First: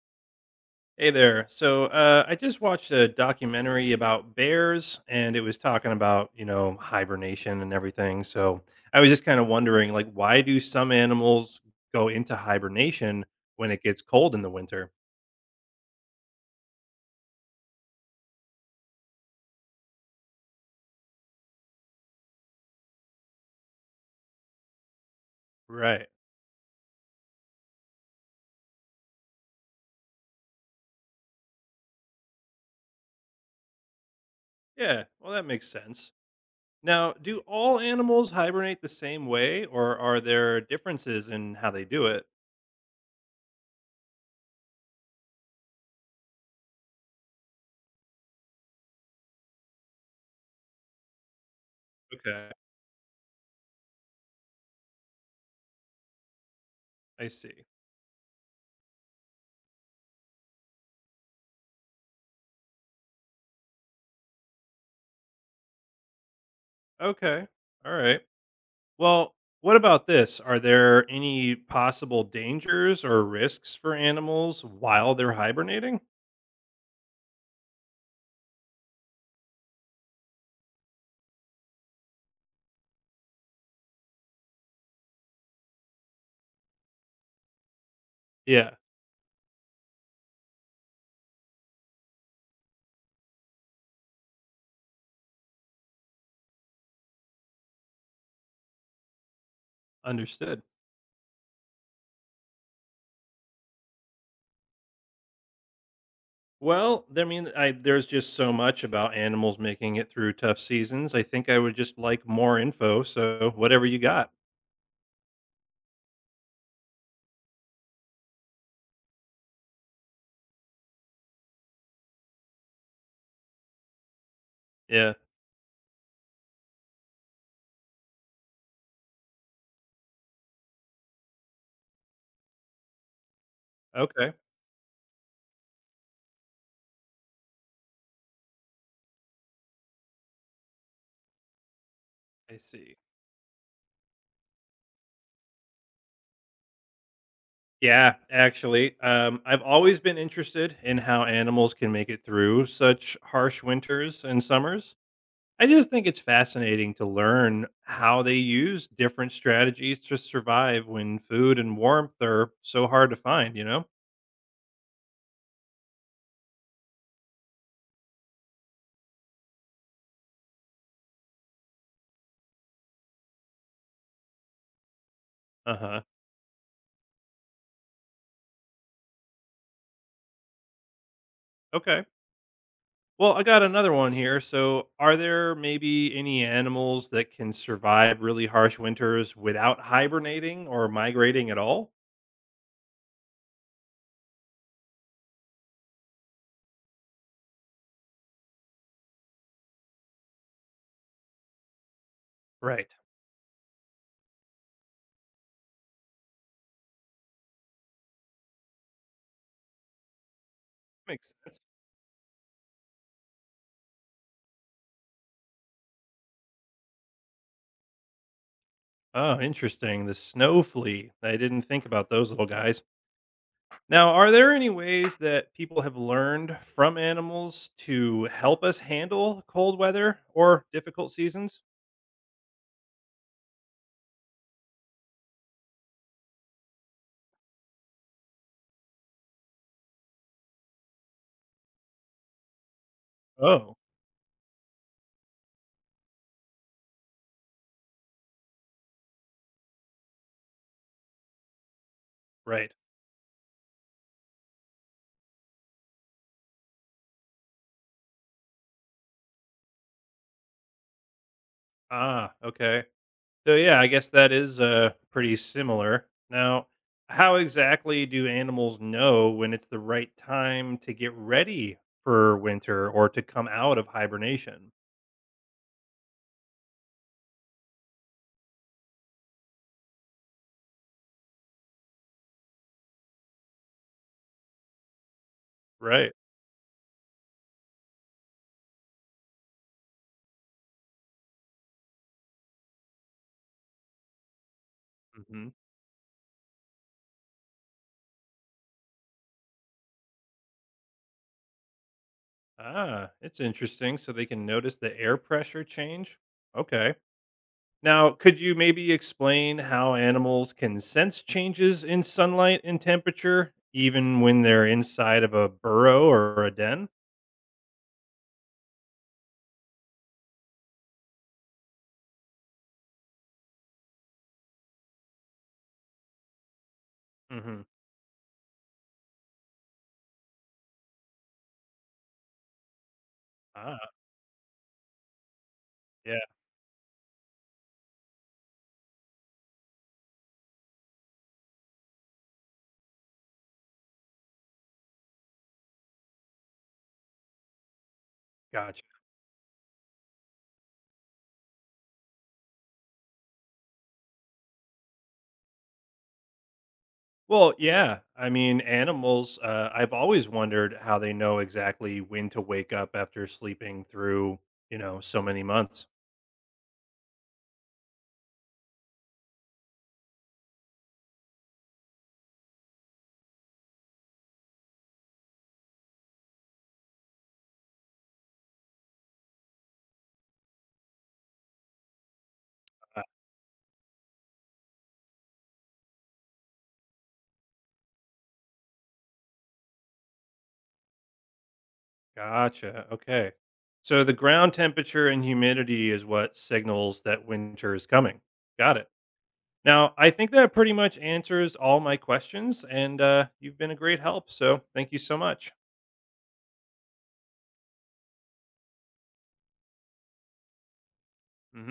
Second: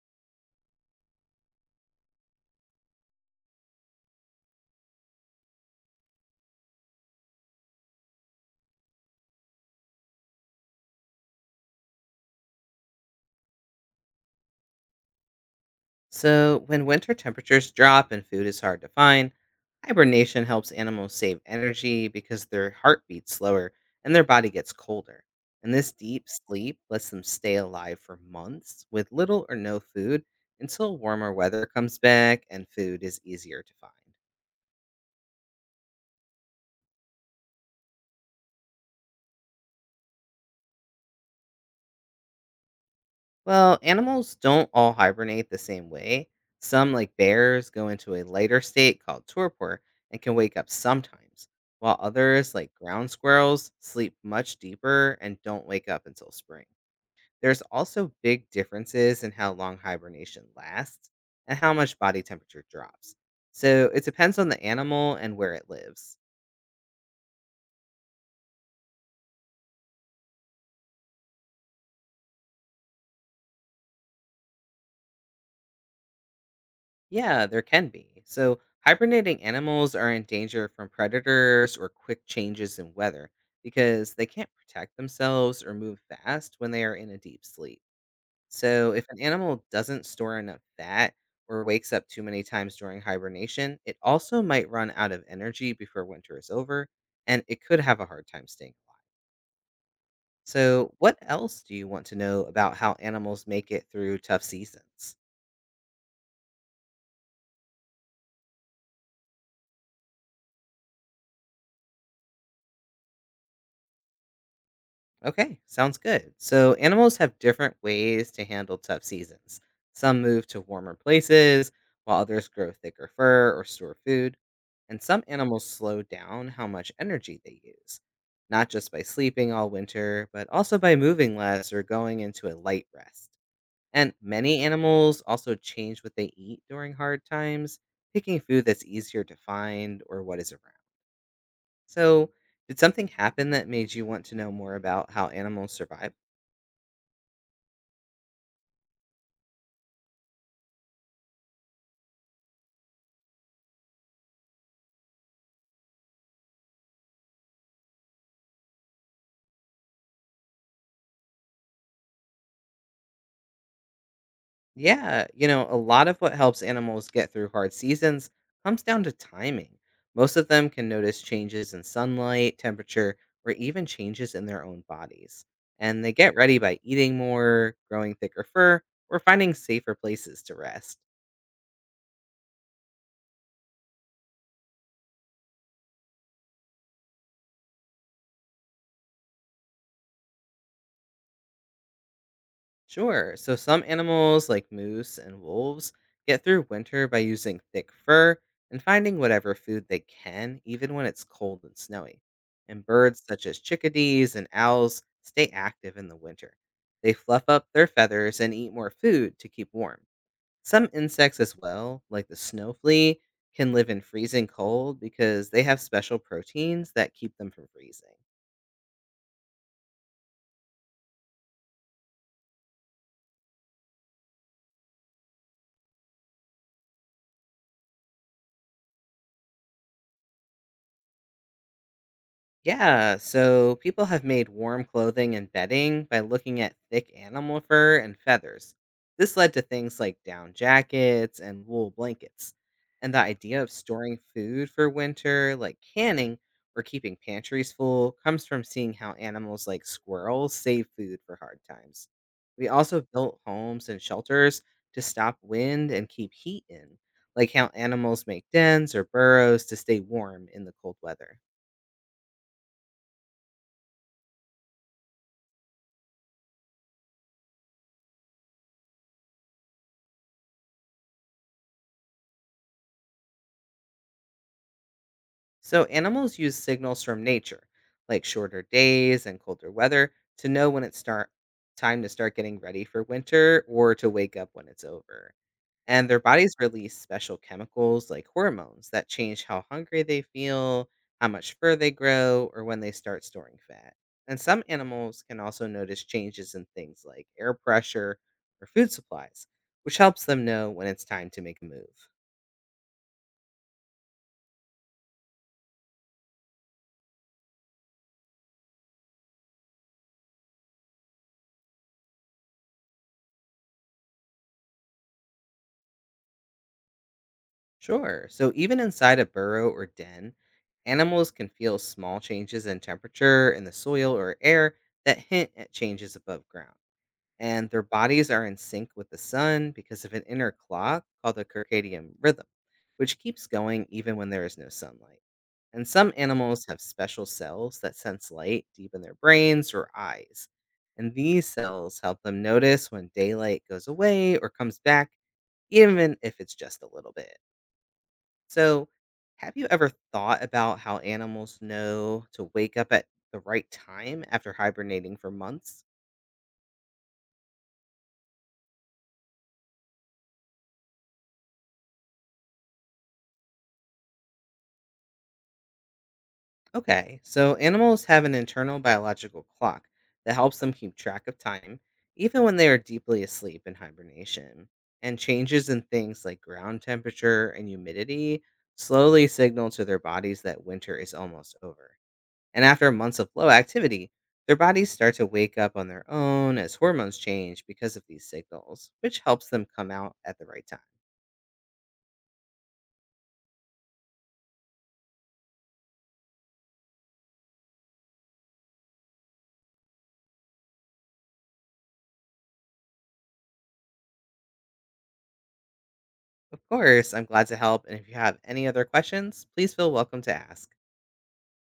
Hey there. I just watched a documentary about bears, and it was talking about hibernation and everything. So I was just kind of wondering, like, why do some animals go into hibernation when it gets cold in the winter? So, when winter temperatures drop and food is hard to find, hibernation helps animals save energy because their heart beats slower and their body gets colder. And this Right. deep sleep lets them stay alive for months with little or no food until warmer weather comes back and food is easier to find. Yeah. Well, that makes sense. Now, do all animals hibernate the same way, or are there differences in how they do it? Well, animals don't all hibernate the same way. Some, like bears, go into a lighter state called torpor and can wake up sometimes, while Okay. others, like ground squirrels, sleep much deeper and don't wake up until spring. I There's see. also big differences in how long hibernation lasts and how much body temperature drops. So it depends on the animal and where it lives. Okay. All right. Well, what about this? Are there any possible dangers or risks for animals while they're hibernating? Yeah, there can be. So, hibernating animals are in danger from predators or quick changes in weather because they can't protect themselves or move fast when they are in a deep sleep. Yeah, So, if an animal doesn't store enough fat or wakes up too many times during hibernation, it also might run out of energy before winter is over and it could have a hard time staying alive. understood. So, what else do you want to know about how animals make it through tough seasons? Well, I mean, there's just so much about animals making it through tough seasons. I think I would just like more info. So, whatever you got. Okay, sounds good. So, animals have different ways to handle tough seasons. Some move to warmer places, while others grow thicker fur or store food. And Yeah. some animals slow down how much energy they use, not just by sleeping all winter, but also by moving less or going into a light rest. And Okay. many animals also change what they eat during hard times, picking food that's easier to find or what is around. So, I did see. something happen that made you want to know more about how animals survive? Yeah, actually, I've always been interested in how animals can make it through such harsh winters and summers. I just think it's fascinating to learn how they use different strategies to survive when food and warmth are so hard to find, you know? Yeah, you know, a lot of what helps animals get through hard seasons comes down to timing. Most of them can notice changes in sunlight, temperature, or even changes in their own bodies. Uh huh. And they get ready by eating more, growing thicker fur, or finding safer places to rest. Okay. Well, I got another one here. So, are there maybe any animals that can survive really harsh winters without hibernating or migrating at all? Sure. So some animals, like moose and wolves, get through winter by using thick fur and finding whatever food they can, even when it's cold and snowy. And Right. birds such as chickadees and owls stay active in the winter. They fluff up their feathers and eat more food to keep warm. Some Makes insects, as sense. well, like the snow flea, can live in freezing cold because they have special proteins that keep them from freezing. Oh, interesting. The snow flea. I didn't think about those little guys. Now, are there any ways that people have learned from animals to help us handle cold weather or difficult seasons? Yeah, so people have made warm clothing and bedding by looking at thick animal fur and feathers. This led to things like down jackets and wool blankets. And the idea of Oh, storing food for winter, like canning or keeping pantries full, comes from seeing how animals like squirrels save food for hard times. We right. also built homes and shelters to stop wind and keep heat in, like how animals make dens or burrows to stay warm in the cold weather. Ah, okay. So, yeah, I guess that is pretty similar. Now, how exactly do animals know when it's the right time to get ready for winter or to come out of hibernation? So animals use signals from nature, like shorter days and colder weather, to know when it's start time to start getting ready for winter or to wake up when it's over. And Right. their bodies release special chemicals like hormones that change how hungry they feel, how much fur they grow, or when they start storing fat. And some animals can Hmm. also notice changes in things like air pressure or food supplies, which helps them know when it's time to make a move. Ah, it's interesting. So they can notice the air pressure change. Okay. Now, could you maybe explain how animals can sense changes in sunlight and temperature, even when they're inside of a burrow or a den? Sure. So even inside a burrow or den, animals can feel small changes in temperature in the soil or air that hint at changes above ground. Hmm. And their bodies are in sync with the sun because of an inner clock called the circadian rhythm, which keeps going Ah, even when there is no sunlight. And some yeah, animals have special cells that sense light deep in their brains or eyes. And these cells help them notice when daylight goes away or comes back, even if it's just a little bit. gotcha. So, have you ever thought about how animals know to wake up at the right time after hibernating for months? Well, yeah. I mean, I've always wondered how they know exactly when to wake up after sleeping through, you know, so many months. Okay, so animals have an internal biological clock that helps them keep track of time, even when they are deeply asleep in hibernation. And changes in things like ground temperature and humidity slowly signal to their bodies that winter is almost over. And after Ah, months of low activity, their bodies start to wake up on their own as hormones change because of these signals, which helps them come out at the right time. gotcha. Okay. So the ground temperature and humidity is what signals that winter is coming. Got it. Now, I think that pretty much answers all my questions, and you've been a great help. So, thank you so much. Of course, I'm glad to help. And if you have any other questions, please feel welcome to ask.